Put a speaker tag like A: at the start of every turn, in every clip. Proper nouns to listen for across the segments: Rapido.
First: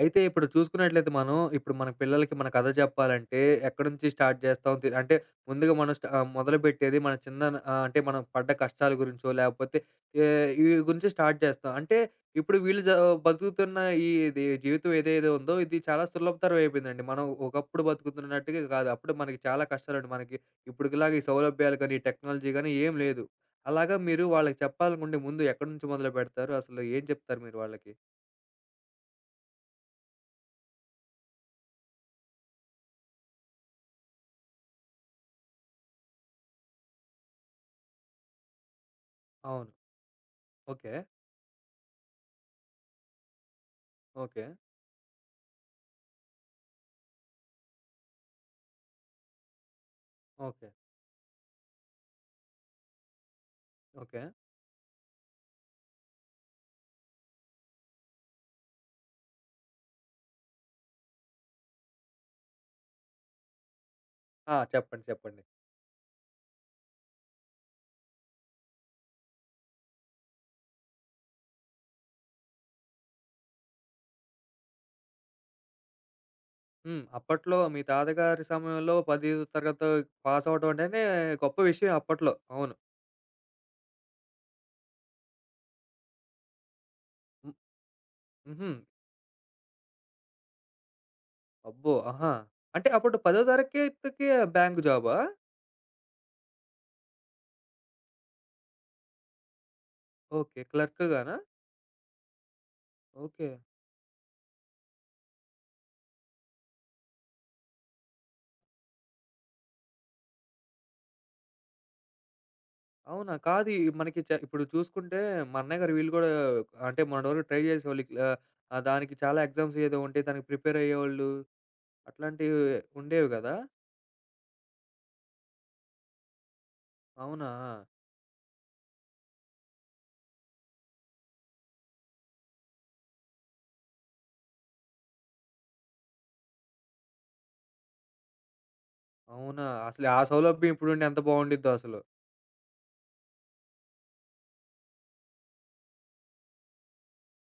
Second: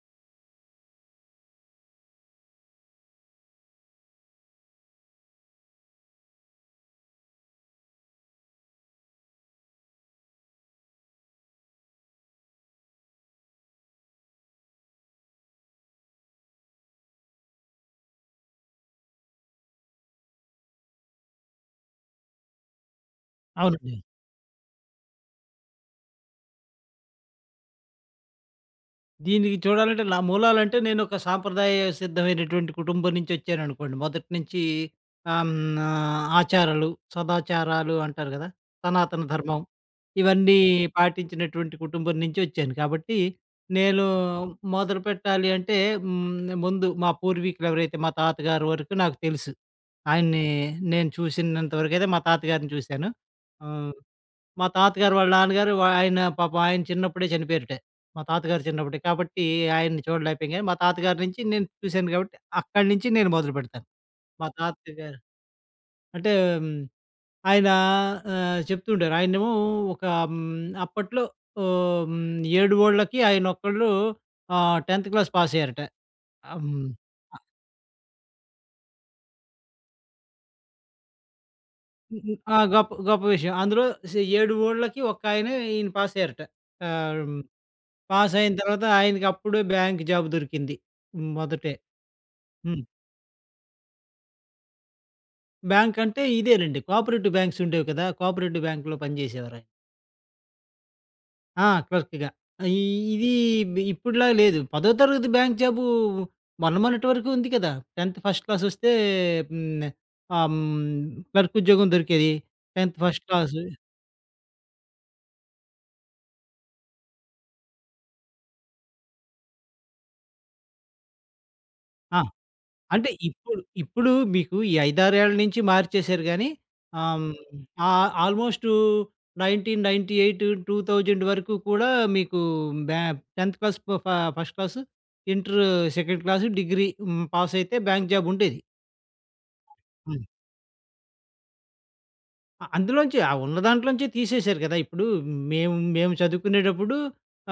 A: అయితే ఇప్పుడు చూసుకున్నట్లయితే మనం, ఇప్పుడు మన పిల్లలకి మన కథ చెప్పాలంటే ఎక్కడి నుంచి స్టార్ట్ చేస్తాం అంటే ముందుగా మనం మొదలుపెట్టేది మన అంటే మనం పడ్డ కష్టాల గురించో లేకపోతే ఏ ఈ గురించి స్టార్ట్ చేస్తాం. అంటే ఇప్పుడు వీళ్ళు జ బతుకుతున్న ఇది జీవితం ఏదేదో ఉందో ఇది చాలా సులభతరం అయిపోయిందండి. మనం ఒకప్పుడు బతుకుతున్నట్టుగా కాదు. అప్పుడు మనకి చాలా కష్టాలండి. మనకి ఇప్పటికిలాగా ఈ సౌలభ్యాలు కానీ, ఈ టెక్నాలజీ గానీ ఏం లేదు. అలాగా
B: అవునండి.
A: మీరు వాళ్ళకి చెప్పాలనుకుంటే ముందు ఎక్కడి నుంచి మొదలుపెడతారు? అసలు ఏం చెప్తారు మీరు వాళ్ళకి?
B: దీనికి చూడాలంటే నా మూలాలంటే నేనొక సాంప్రదాయ సిద్ధమైనటువంటి కుటుంబం నుంచొచ్చాననుకోండి. మొదటి నుంచి ఆహ్, హ్మ్, ఆచారాలు, సదాచారాలు అంటారు గదా! సనాతన ధర్మం
A: అవును.
B: ఇవన్నీ
A: ఓకే.
B: పాటించినటువంటి కుటుంబం నుంచొచ్చాను. కాబట్టి నేను
A: ఓకే.
B: మొదలు పెట్టాలి అంటే ముందు మా పూర్వీకులెవరైతే మా తాతగారి వరకు నాకు తెలుసు. ఆయన్ని
A: ఓకే.
B: నేను చూసినంత వరకైతే మా తాతగారిని చూశాను. ఆహ్
A: ఓకే.
B: మా తాతగారు వాళ్ళ నాన్నగారు ఆయన పాపం ఆయన చిన్నప్పుడే చనిపోయారట. మా తాతగారు చిన్నప్పుడే. కాబట్టి ఆయన్ని చూడలేకపోయాం గానీ, మా తాతగారి నుంచి నేను చూశాను కాబట్టి, అక్కడి నుంచి నేను మొదలుపెడతాను. మా
A: ఆ, చెప్పండి,
B: తాతగారు
A: చెప్పండి.
B: అంటే హ్మ్, ఆయన చెప్తుంటారు. ఆయనేమో ఒక అప్పట్లో 7 ఆయనొక్కళ్ళు 10థ్ క్లాస్ పాస్ అయ్యారట. హ్మ్.
A: హ్మ్.
B: అ
A: అప్పట్లో మీ తాతగారి సమయంలో 10 తరగతి పాస్ అవ్వడం అంటేనే గొప్ప విషయం అప్పట్లో.
B: ఆ!
A: అవును.
B: గొప్ప గొప్ప విషయం. అందులో 7 ఒళ్ళకి ఒక్కాయనే ఈయన పాసయ్యారట. ఆహ్
A: హ్మ్.
B: పాస్ అయిన
A: హుహు.
B: తర్వాత ఆయనకి అప్పుడే బ్యాంక్ జాబ్ దొరికింది. మొదటే.
A: అబ్బో! ఆహా!
B: హ్మ్.
A: అంటే అప్పుడు 10 తరగతికి బ్యాంక్ జాబా?
B: బ్యాంక్ అంటే ఇదేనండి. కోఆపరేటివ్ బ్యాంక్స్ ఉండేవి కదా! కోఆపరేటివ్ బ్యాంక్‌లో పనిచేసేవారాయన.
A: ఓకే. క్లర్క్‌గానా?
B: ఆ! క్లర్క్‌గా. ఈ ఇది
A: ఓకే.
B: బి ఇప్పుడులా లేదు. పదో తరగతి బ్యాంక్ జాబు మొన్న మొన్నటి వరకు ఉంది కదా! 10థ్ ఫస్ట్ క్లాస్ వస్తే హ్మ్. ఆహ్, హ్మ్. క్లర్క్ ఉద్యోగం దొరికేది. 10థ్ ఫస్ట్
A: అవునా?
B: క్లాసు
A: కాదు మనకి ఇప్పుడు చూసుకుంటే మా అన్నయ్య గారు వీళ్ళు కూడా అంటే మొన్నటి వరకు ట్రై చేసేవాళ్ళు. ఇట్లా దానికి చాలా ఎగ్జామ్స్ ఏదో ఉంటే దానికి ప్రిపేర్ అయ్యేవాళ్ళు.
B: ఆ!
A: అట్లాంటివి
B: అంటే
A: ఉండేవి కదా!
B: ఇప్పుడు మీకు ఈ 5, 6 ఏళ్ల నుంచి మార్చేశారు గానీ, ఆహ్, హ్మ్,
A: అవునా?
B: ఆల్‌మోస్టు 1998, 2000 వరకు కూడా మీకు బ్యా 10థ్ class first class, inter second class, degree పాసయితే బ్యాంక్ జాబ్ ఉండేది.
A: అవునా? అసలు ఆ సౌలభ్యం ఇప్పుడుంటే ఎంత బావుండిద్దో అసలు.
B: అందులోంచి ఆ ఉన్న దాంట్లోంచే తీసేశారు కదా! ఇప్పుడు మేము మేము చదువుకునేటప్పుడు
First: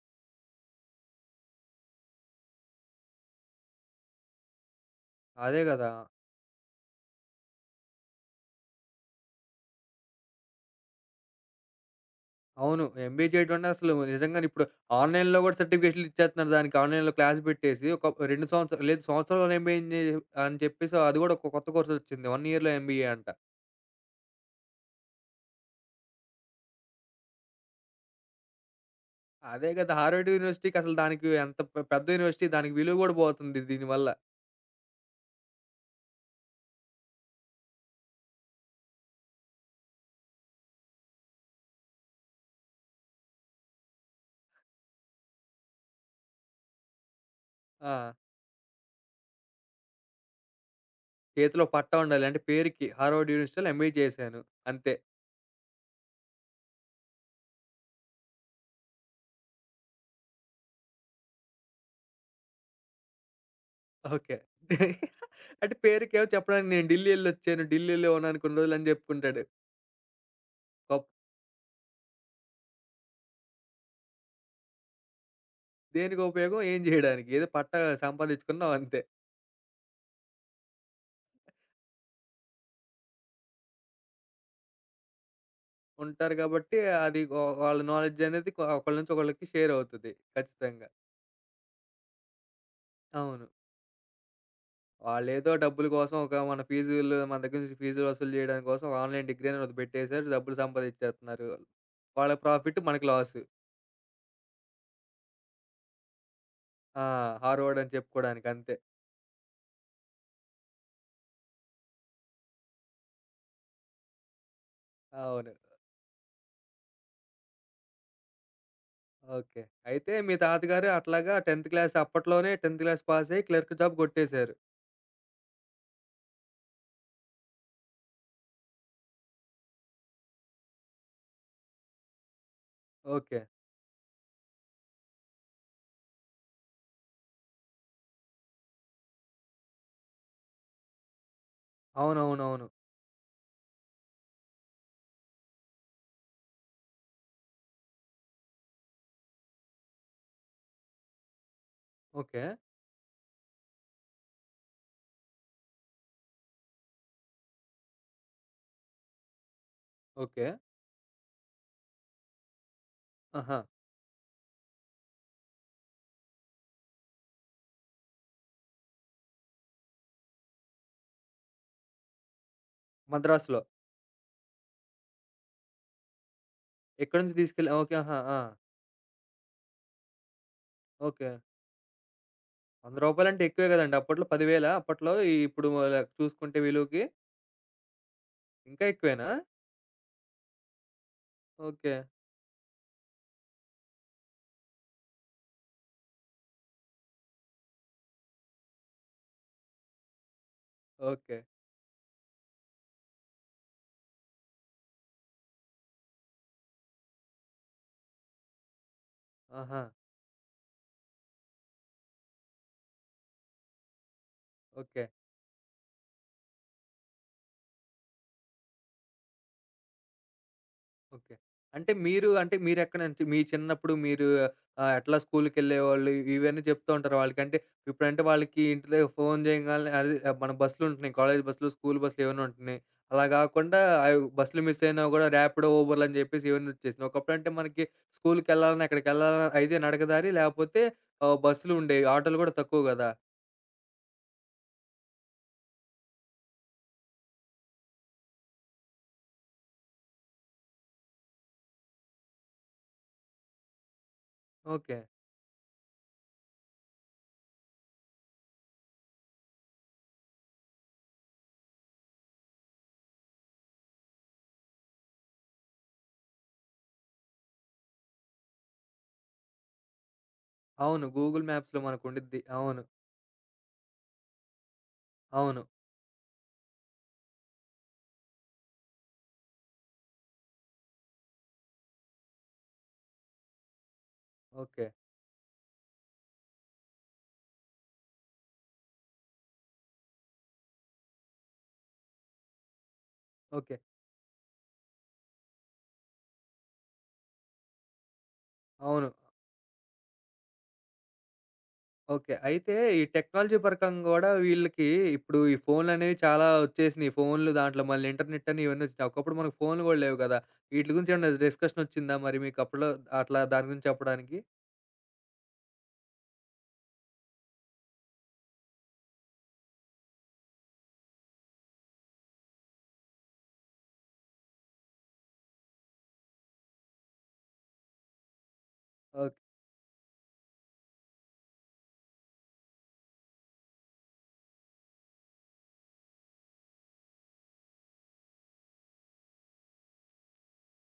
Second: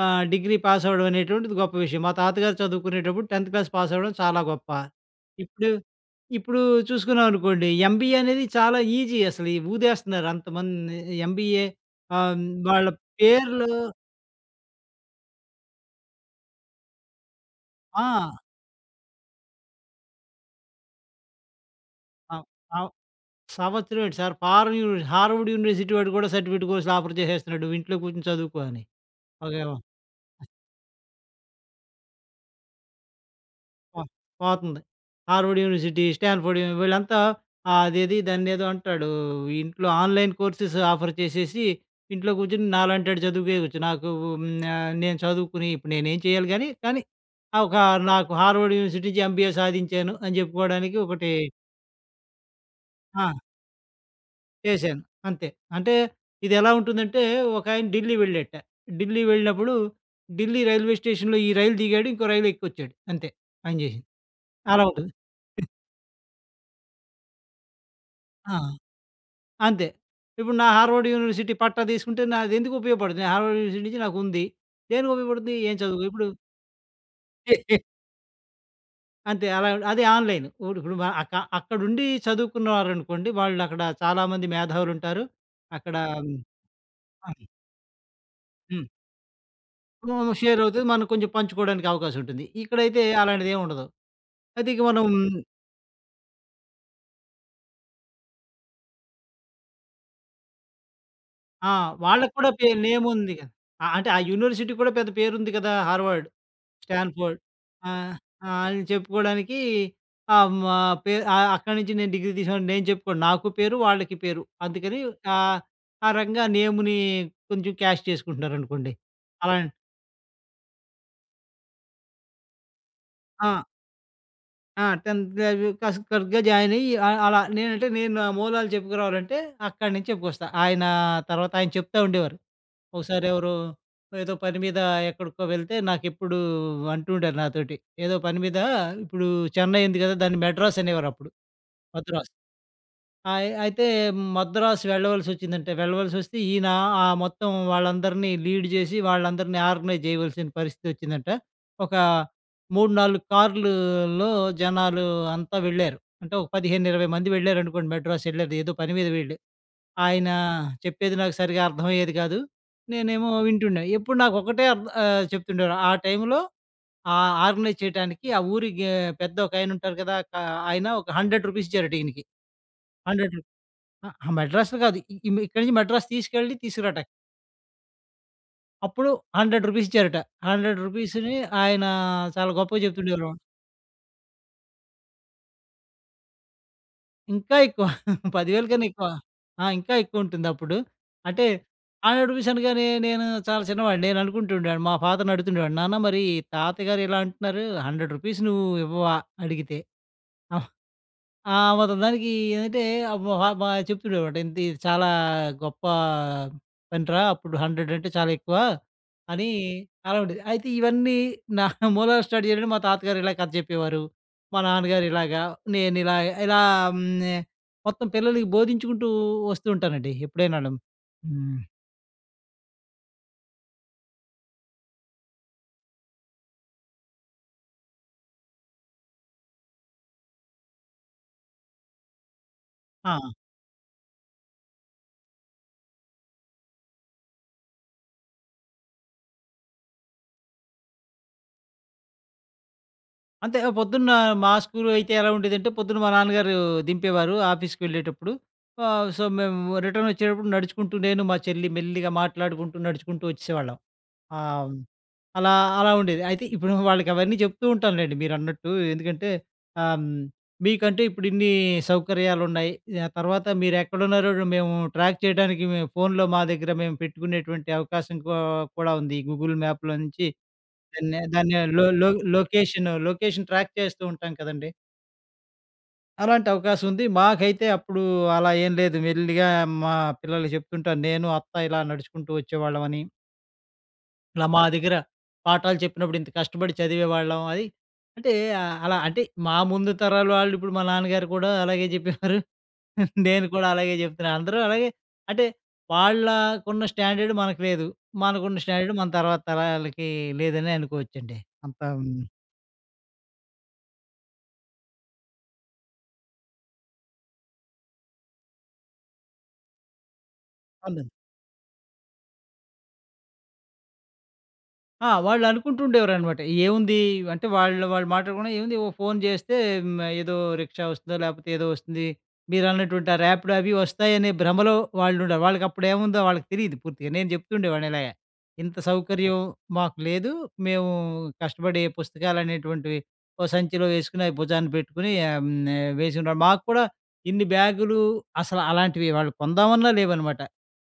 B: డిగ్రీ పాస్ అవ్వడం అనేటువంటిది గొప్ప విషయం. మా తాతగారు చదువుకునేటప్పుడు 10థ్ క్లాస్ పాస్ అవ్వడం చాలా గొప్ప.
A: అదే
B: ఇప్పుడు
A: గదా!
B: ఇప్పుడు చూసుకున్నామనుకోండి, ఎంబీఏ అనేది చాలా ఈజీ, అసలు ఈ ఊదేస్తున్నారు అంతమంది ఎంబీఏ ఆహ్,
A: అవును.
B: వాళ్ళ
A: ఎంబీఏ
B: పేర్లు
A: చేయటమంటే అసలు నిజంగానే ఇప్పుడు ఆన్‌లైన్‌లో గూడా సర్టిఫికేట్‌లు ఇచ్చేత్తన్నారు. దానికి ఆన్‌లైన్‌లో క్లాస్ పెట్టేసి
B: ఆ!
A: ఒక 2 సంవత్సరాలు లేదు సంవత్సరంలో ఎంబీఏ జే అని చెప్పేసి అది గూడా ఒక కొత్త కోర్స్ ఒచ్చింది. 1
B: అవ్
A: ఇయర్‌లో
B: అవ్
A: ఎంబీఏ అంట.
B: సంవత్సరం ఏంటి sir, foreign university Harvard university వాడు కూడా సర్టిఫికేట్ కోర్సులు ఆఫర్ చేసేస్తున్నాడు. నువ్వు ఇంట్లో కూర్చొని చదువుకో అని. ఒక
A: అదే గదా! హార్వర్డ్ యూనివర్సిటీకి అసలు దానికి ఎంత పెద్ద యూనివర్సిటీ దానికి విలువ గూడా పోతుంది
B: పో
A: దీనివల్ల.
B: పోతుంది. హార్వర్డ్ యూనివర్సిటీ, స్టాన్‌ఫోర్డ్ యు వీళ్ళంతా అదేది దాన్నేదో అంటాడు. ఇంట్లో ఆన్‌లైన్ కోర్సెస్ ఆఫర్ చేసేసి, ఇంట్లో కూర్చొని నాలాంటోడు చదువుకోవచ్చు. నాకు హ్మ్, నేను చదువుకుని ఇప్పుడు నేనేం చేయాలి గాని, కానీ ఆహ్, ఒక
A: ఆ,
B: నాకు హార్వర్డ్ యూనివర్సిటీ నుంచి ఎంబీఏ సాధించాను అని చెప్పుకోవడానికి ఒకటి
A: చేతిలో పట్టా ఉండాలి. అంటే పేరుకి
B: ఆ!
A: హార్వర్డ్ యూనివర్సిటీలో ఎంబీఏ చేశాను అంతే.
B: చేశాను. అంతే. అంటే ఇదెలా ఉంటుందంటే, ఒకాయన ఢిల్లీ వెళ్ళాడట. ఢిల్లీ వెళ్ళినప్పుడు, ఢిల్లీ రైల్వే స్టేషన్‌లో ఈ రైలు దిగాడు. ఇంకో రైలు ఎక్కొచ్చాడు. అంతే. ఆయన చేసింది.
A: ఓకే.
B: అలా ఉంటుంది.
A: అంటే పేరుకేమో చెప్పడానికి నేను ఢిల్లీ ఎళ్లొచ్చాను. ఢిల్లీలో ఉన్నాను
B: ఆ!
A: కొన్ని రోజులు అని జెప్పుకుంటాడు.
B: అంతే. ఇప్పుడు నా హార్వర్డ్
A: గొప్ప
B: యూనివర్సిటీ పట్టా తీసుకుంటే నాదెందుకు ఉపయోగపడుతుంది? హార్వర్డ్ యూనివర్సిటీ నుంచి నాకుంది. దేనికి ఉపయోగపడుతుంది? ఏం చదువుకో
A: దేనికి
B: ఇప్పుడు
A: ఉపయోగం? ఏం జేయడానికి? ఏదో పట్టా సంపాదించుకున్నాం అంతే.
B: అంతే, అలా అది ఆన్‌లైన్. ఇప్పుడు ఇప్పుడు మ అక అక్కడుండి చదువుకున్నవారనుకోండి, వాళ్ళక్కడ చాలామంది మేధావులుంటారు. అక్కడ
A: ఉంటారు కాబట్టి అది వ
B: హ్మ్.
A: వాళ్ళ నాలెడ్జ్ అనేది
B: హ్మ్.
A: ఒకళ్ళ నుంచి ఒకళ్ళకి షేర్ అవుతది.
B: హ్మ్. షేర్ అవుతది.
A: ఖచ్చితంగా.
B: మనం కొంచెం పంచుకోవడానికి అవకాశం ఉంటుంది. ఇక్కడైతే
A: అవును.
B: అలాంటిదేం ఉండదు. అయితే ఇక మనం
A: వాళ్ళేదో డబ్బుల కోసం ఒక మన ఫీజులు మన దగ్గర నుంచి ఫీజులు వసూలు జేయడం కోసం ఒక ఆన్‌లైన్ డిగ్రీ అని ఒకటి పెట్టేసారు. డబ్బులు సంపాదించేత్తన్నారు.
B: ఆ!
A: వాళ్ళ
B: వాళ్ళకి కూడా
A: ప్రాఫిట్ మనకి
B: నేముంది
A: లాస్.
B: కదా! అంటే ఆ యూనివర్సిటీ కూడా పెద్ద పేరుంది కదా! హార్వర్డ్.
A: ఆ,
B: స్టాన్ఫోర్డ్.
A: హార్వర్డ్
B: ఆ!
A: అని చెప్పుకోవడానికి
B: ఆ!
A: అంతే.
B: అని చెప్పుకోడానికి మా అక్కడి నుంచి నేను డిగ్రీ తీసానని నేను చెప్పుకోను. నాకు పేరు, వాళ్ళకి పేరు. అందుకని
A: అవును.
B: ఆహ్, ఆ రకంగా నేమ్‌ని కొంచెం క్యాష్ చేసుకుంటున్నారనుకోండి. అలా
A: ఓకే. అయితే మీ తాతగారు అట్లాగా 10థ్ క్లాస్ అప్పట్లోనే 10థ్ క్లాస్ పాస్ అయ్యి
B: ఆ!
A: క్లర్క్ జాబ్ కొట్టేసారు.
B: ఆ! 10థ్ అవి కస్ కరెక్ట్‌గా జాయిన్ అయ్యి అలా నేను నా మూలాలు చెప్పుకురావాలంటే అక్కడి నుంచి చెప్పుకొస్తా. ఆయన తర్వాత ఆయన చెప్తా ఉండేవారు. ఒకసారి
A: ఓకే.
B: ఎవరో ఏదో పని మీద ఎక్కడికో వెళ్తే నాకెప్పుడు అంటూ ఉండారు నాతోటి. ఏదో పని మీద ఇప్పుడు చెన్నై ఉంది కదా! దాన్ని మెడ్రాస్ అనేవారప్పుడు. మద్రాస్.
A: అవునవునవును.
B: అయితే మద్రాస్ వెళ్ళవలసొచ్చిందంటే, వెళ్ళవలసొస్తే ఈయన ఆ మొత్తం వాళ్ళందరినీ లీడ్ జేసి, వాళ్ళందరినీ ఆర్గనైజ్ జేయవలసిన పరిస్థితొచ్చిందంట. ఒక
A: ఓకే.
B: 3, 4 కార్లులో జనాలు అంతా వెళ్ళారు. అంటే ఒక 15, 20 మంది వెళ్ళారనుకోండి, మద్రాస్ యెళ్లారు. ఏదో పని మీద వెళ్లి. ఆయన
A: ఓకే.
B: చెప్పేది నాకు సరిగ్గా అర్థమయ్యేది కాదు. నేనేమో
A: ఆహా!
B: వింటుండే. ఎప్పుడు నాకొకటే చెప్తుండేవారు. ఆ టైంలో ఆ ఆర్గనైజ్ చేయటానికి ఆ ఊరికి పెద్ద ఒకాయనుంటారు కదా! ఆయన ఒక రూ. 100 ఇచ్చారట ఈయనకి. 100
A: మద్రాసులో.
B: ఆ! ఆ! మద్రాస్‌లో కాదు. ఇ ఇ ఇక్కడి నుంచి మద్రాస్ తీసుకెళ్ళి తీసుకురావట.
A: ఎక్కడి నుంచి తీసుకెళ్ళి ఓకే. ఆహా! ఆ!
B: అప్పుడు రూ. 100 ఇచ్చారట. రూ.
A: ఓకే.
B: 100ని ఆయన చాలా గొప్పగా
A: రూ. 100
B: చెప్తుండేవారు.
A: అంటే ఎక్కువే గదండీ! అప్పట్లో 10,000 అప్పట్లో ఇప్పుడు చూసుకుంటే విలువకి
B: ఇంకా ఎక్కువ 10000
A: ఇంకా
B: కన్నా ఎక్కువ.
A: ఎక్కువేనా?
B: ఆ! ఇంకా ఎక్కువుంటుందప్పుడు. అంటే
A: ఓకే.
B: రూ. 100 అనగానే నేను చాలా చిన్నవాడిని. నేను అనుకుంటుండేవాడిని. మా ఫాదర్‌ని అడుగుతుండేవాడిని. నాన్న మరి తాతగారు ఇలా అంటున్నారు. రూ. 100 నువ్వు ఇవ్వవా అడిగితే?
A: ఓకే.
B: ఆ! మొత్తం దానికి ఏందంటే అప్పుడు మా చెప్తుండేవాడు. ఇది చాలా గొప్ప పనిరా! అప్పుడు 100 అంటే చాలా ఎక్కువ అని,
A: ఆహా!
B: అలా ఉండేది. అయితే ఇవన్నీ నా మూలాన స్టార్ట్ చేయడం, మా తాతగారు ఇలా కథ చెప్పేవారు. మా
A: ఓకే.
B: నాన్నగారు ఇలాగా, నేను ఇలా ఇలా హ్మ్. మొత్తం పిల్లలకి బోధించుకుంటూ వస్తూ ఉంటానండి ఎప్పుడైనాను.
A: ఓకే.
B: హ్మ్.
A: అంటే మీరు అంటే మీరెక్కడ నుంచి మీ చిన్నప్పుడు మీరు ఎట్లా స్కూలుకెళ్ళేవాళ్ళు ఇవన్నీ చెప్తూ ఉంటారు వాళ్ళకి. అంటే ఇప్పుడంటే వాళ్ళకి ఇంటి దగ్గర ఫోను చేయంగాల్నే అది ఆ, మన బస్సులుంటున్నాయి. కాలేజీ బస్సులు, స్కూల్ బస్సులు ఏవైనా ఉంటున్నాయి.
B: ఆ!
A: అలా గాకుండా అవి బస్సులు మిస్ అయినా గూడా ర్యాపిడో, ఉబర్‌లని జెప్పేసి ఇవన్నీ వచ్చేసినాయి. ఒకప్పుడంటే మనకి స్కూలుకెళ్ళాలన్నా, ఎక్కడికెళ్ళాలన్నా అయితే నడకదారి లేపోతే బస్సులు ఉండేవి. ఆటోలు గూడా తక్కువ గదా!
B: అంతే. ఆ పొద్దున్న మా స్కూల్లో అయితే ఎలా ఉండేదంటే, పొద్దున్న మా నాన్నగారు దింపేవారు ఆఫీస్‌కి వెళ్ళేటప్పుడు. సో, మేము రిటర్న్ వచ్చేటప్పుడు నడుచుకుంటూ నేను, మా చెల్లి మెల్లిగా మాట్లాడుకుంటూ, నడుచుకుంటూ వచ్చేసేవాళ్ళం. ఆహ్,
A: ఓకే.
B: అలా అలా ఉండేది. అయితే ఇప్పుడు వాళ్ళకి అవన్నీ చెప్తూ ఉంటానులెండి మీరన్నట్టు. ఎందుకంటే ఆహ్, హ్మ్, మీకంటే ఇప్పుడు ఇన్ని సౌకర్యాలున్నాయి. ఆ తర్వాత మీరెక్కడున్నారో మేము ట్రాక్ చేయడానికి మేము ఫోన్‌లో మా దగ్గర మేము పెట్టుకునేటువంటి అవకాశం కూడా ఉంది. గూగుల్ మ్యాప్‌లో నుంచి
A: అవును.
B: దాన్ని
A: గూగుల్
B: దాన్ని
A: మ్యాప్స్‌లో
B: లో లో
A: మనకుండిద్ది. అవును.
B: లొకేషన్ ట్రాక్ చేస్తూ ఉంటాం కదండీ!
A: అవును.
B: అలాంటి అవకాశం ఉంది. మాకైతే అప్పుడు అలా ఏం లేదు. మెల్లిగా మా పిల్లలకి చెప్తుంటాను. నేను, అత్త ఇలా నడుచుకుంటూ వచ్చేవాళ్ళమని. ఇలా మా
A: ఓకే.
B: దగ్గర పాఠాలు చెప్పినప్పుడు ఇంత కష్టపడి చదివేవాళ్ళం అది. అంటే అలా అంటే మా ముందు తరాల వాళ్ళు, ఇప్పుడు మా నాన్నగారు కూడా అలాగే చెప్పేవారు. నేను కూడా
A: ఓకే.
B: అలాగే చెప్తున్నా. అందరూ అలాగే అంటే, వాళ్ళకున్న స్టాండర్డ్ మనకు లేదు. మనకున్న స్టాండర్డ్
A: అవును.
B: మన తర్వాత తరాలకి లేదనే అనుకోవచ్చండి. అంత
A: ఓకే. అయితే ఈ టెక్నాలజీ పరకంగా గూడా వీళ్ళకి ఇప్పుడు ఈ ఫోన్‌లనేవి చాలా వచ్చేసినియి. ఫోన్‌లు దాంట్లో మళ్ళీ ఇంటర్నెట్ అని ఇవన్నీ వచ్చినియి. ఒకప్పుడు మనకు ఫోన్‌లు గూడా లేవు గదా! వీట్లి
B: అవును.
A: గురించి ఏమన్నా డిస్కషన్ వచ్చిందా మరి మీకు అప్పట్లో అట్లా దాని గురించి చెప్పడానికి?
B: ఆ! వాళ్ళనుకుంటుండేవారనమాట. ఏముంది అంటే వాళ్ళు వాళ్ళు మాట్లాడుకున్న ఏముంది, ఓ ఫోను చేస్తే ఏదో రిక్షా వస్తుందో లేకపోతే ఏదో వస్తుంది. మీరన్నటువంటి ఆ ర్యాపిడో అవి వస్తాయనే భ్రమలో వాళ్ళుండారు. వాళ్ళకప్పుడేముందో వాళ్ళకి తెలీదు పూర్తిగా. నేను చెప్తుండేవాడిని ఇలాగ. ఇంత
A: ఓకే.
B: సౌకర్యం మాకు లేదు. మేము కష్టపడి పుస్తకాలనేటువంటివి ఓ సంచిలో వేసుకొని అవి భుజాన పెట్టుకొని వేసుకున్నాం. మాకు కూడా ఇన్ని బ్యాగులు అసలు అలాంటివి వాళ్ళు కొందామన్నా లేవనమాట.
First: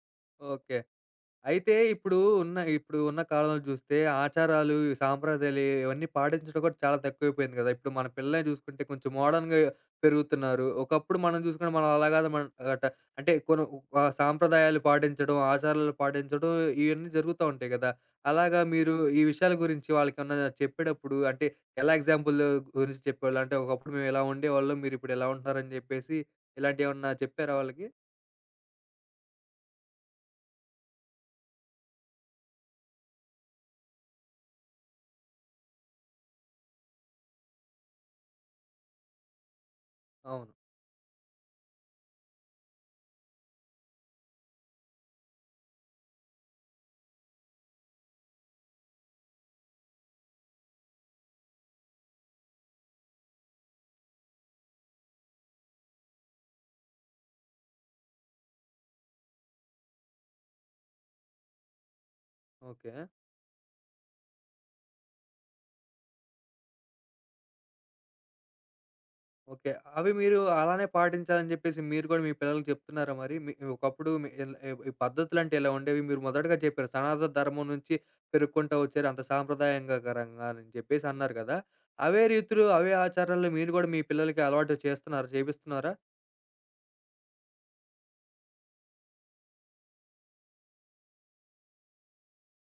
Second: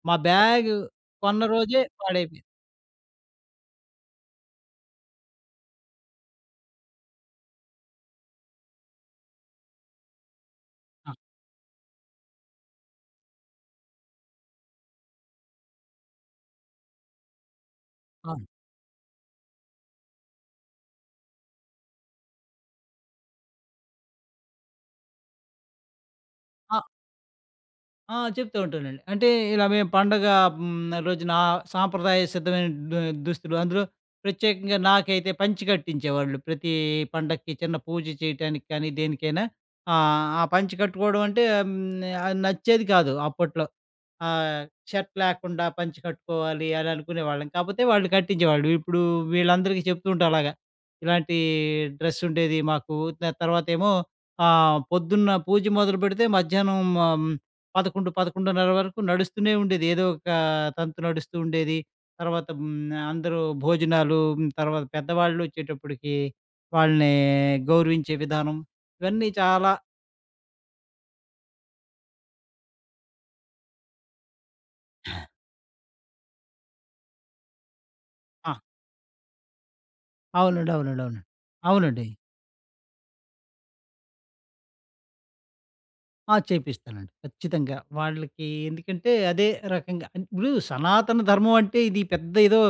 B: మా బ్యాగ్
A: ఓకే.
B: కొన్న
A: అయితే
B: రోజే పాడైపోయింది.
A: ఇప్పుడు ఉన్న కాలంలో చూస్తే ఆచారాలు, ఈ సాంప్రదాయాలు ఇవన్నీ పాటించడం కూడా చాలా తక్కువైపోయింది కదా! ఇప్పుడు మన పిల్లల్ని చూసుకుంటే కొంచెం మోడర్న్‌గా పెరుగుతున్నారు.
B: ఆ!
A: ఒకప్పుడు మనం చూసుకుంటే మనం అలా కాదు మన అట అంటే సాంప్రదాయాలు పాటించడం, ఆచారాలు పాటించడం ఇవన్నీ జరుగుతా ఉంటాయి కదా! అలాగా మీరు ఈ విషయాల గురించి వాళ్ళకేమన్నా చెప్పేటప్పుడు అంటే ఎలా ఎగ్జాంపుల్ గురించి చెప్పేవాళ్ళు? అంటే ఒకప్పుడు మేము ఇలా ఉండేవాళ్ళం. మీరిప్పుడు ఎలా ఉంటున్నారని చెప్పేసి
B: ఆ!
A: ఇలాంటివేమన్నా చెప్పారా వాళ్ళకి?
B: ఆ! చెప్తూ ఉంటానండి. అంటే ఇలా మేము పండగ రోజున సాంప్రదాయ సిద్ధమైన దు దుస్తులు, అందులో ప్రత్యేకంగా నాకైతే పంచి కట్టించేవాళ్ళు. ప్రతి పండక్కి చిన్న పూజ చేయటానికి కానీ, దేనికైనా ఆ
A: అవును.
B: పంచి కట్టుకోవడం అంటే అది నచ్చేది కాదు అప్పట్లో. ఆ! షర్ట్ లేకుండా పంచె కట్టుకోవాలి అని అనుకునేవాళ్ళం. కాపోతే వాళ్ళు కట్టించేవాళ్ళు. ఇప్పుడు వీళ్ళందరికీ చెప్తూ ఉంటా అలాగా. ఇలాంటి డ్రెస్ ఉండేది మాకు. తర్వాతేమో పొద్దున్న పూజ మొదలుపెడితే మధ్యాహ్నం ఆహ్, 11, 11:30 వరకు నడుస్తూనే ఉండేది. ఏదో ఒక తంతు నడుస్తూ ఉండేది. తర్వాత
A: ఓకే.
B: అందరూ భోజనాలు, తర్వాత పెద్దవాళ్ళు వచ్చేటప్పటికి వాళ్ళని గౌరవించే విధానం ఇవన్నీ
A: ఓకే.
B: చాలా
A: అవి మీరు అలానే పాటించాలని జెప్పేసి మీరు గూడా మీ పిల్లలకి చెప్తున్నారా మరి? మీ ఒకప్పుడు మీ ఎల్ ఎ ఈ పద్ధతులంటే ఇలా ఉండేవి. మీరు మొదటగా చెప్పారు. సనాతన ధర్మం నుంచి
B: ఆ!
A: పెరుక్కుంటూ వచ్చారు. అంత సాంప్రదాయంగా కరంగా అని
B: అవునండి. అవునండి.
A: చెప్పేసి
B: అవునండి.
A: అన్నారు గదా!
B: అవునండి.
A: అవే రీతులు, అవే ఆచారాలు మీరు గూడా మీ పిల్లలకి అలవాటు చేస్తున్నారా? చేపిస్తున్నారా?
B: ఆ! చేపిస్తానండి. ఖచ్చితంగా. వాళ్ళకి ఎందుకంటే అదే రకంగా ఇప్పుడు సనాతన ధర్మం అంటే ఇది పెద్ద ఏదో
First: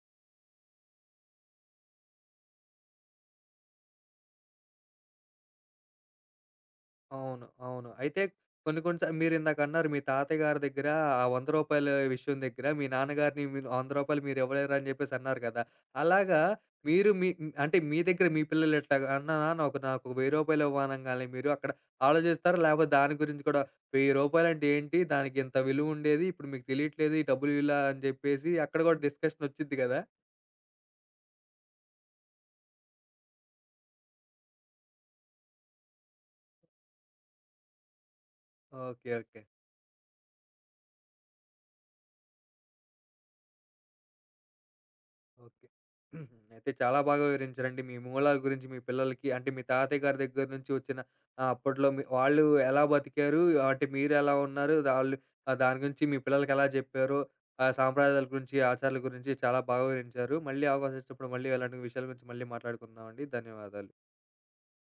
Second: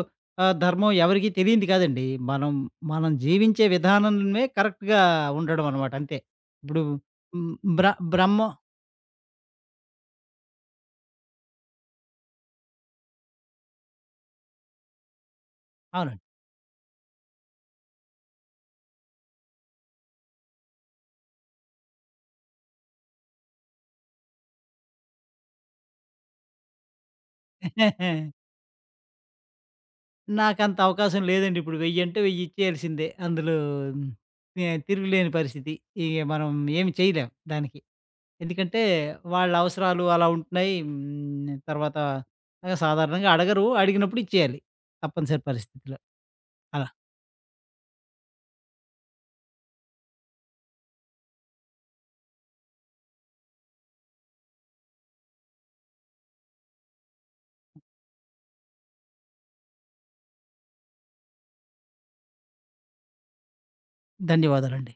B: ధర్మం ఎవరికీ తెలియంది కాదండి. మనం మనం జీవించే విధానమే కరెక్ట్‌గా ఉండడం అనమాట, అంతే. ఇప్పుడు
A: అవును.
B: హ్మ్. బ్ర
A: అవును. అయితే
B: బ్రహ్మ
A: కొన్ని కొన్ని సార్లు మీరిందాకన్నారు మీ తాతయ్య గారి దగ్గర ఆ రూ. 100 విషయం దగ్గర మీ నాన్నగారిని మీరు రూ. 100 మీరివ్వలేరు అని జెప్పేసి అన్నారు కదా!
B: అవునండి.
A: అలాగా మీరు మీ అంటే మీ దగ్గర మీ పిల్లలు ఇట్లాగా అన్నా నాన్న ఒక నాకు రూ. 1000 ఇవ్వు అనంగాల్నే మీరు అక్కడ ఆలోచిస్తారా? లేకపోతే దాని గురించి కూడా రూ. 1000 ఏంటి? దానికి ఇంత విలువ ఉండేది. ఇప్పుడు మీకు తెలియట్లేదు. ఈ డబ్బులు ఇలా అని జెప్పేసి అక్కడ గూడా డిస్కషన్ ఒచ్చిద్ది గదా!
B: నాకంత అవకాశం లేదండి. ఇప్పుడు 1000 అంటే 1000 ఇచ్చేయాల్సిందే. అందులో తిరుగులేని పరిస్థితి. ఇక మనం ఏమి చేయలేం దానికి. ఎందుకంటే
A: ఓకే. ఓకే.
B: వాళ్ళ అవసరాలు అలా ఉంటున్నాయి. హ్మ్. తర్వాత ఆ, సాధారణంగా అడగరు. అడిగినప్పుడు ఇచ్చేయాలి. తప్పనిసరి
A: ఓకే.
B: పరిస్థితిలో.
A: హుహు. అయితే
B: అలా.
A: చాలా బాగా వివరించారండి. మీ మూలాల గురించి మీ పిల్లలకి అంటే మీ తాతయ్య గారి దగ్గర నుంచి వచ్చిన అప్పట్లో మీ వాళ్ళు ఎలా బతికారు? అంటే మీరెలా ఉన్నారు? దాని గురించి మీ పిల్లలకి ఎలా జెప్పారో, ఆ సాంప్రదాయాల గురించి, ఆచారాల గురించి చాలా బాగా వివరించారు. మళ్ళీ అవకాశం ఇచ్చినప్పుడు మళ్ళీ ఇలాంటి విషయాల గురించి మళ్ళీ మాట్లాడుకుందామండి. ధన్యవాదాలు.
B: ధన్యవాదాలండి.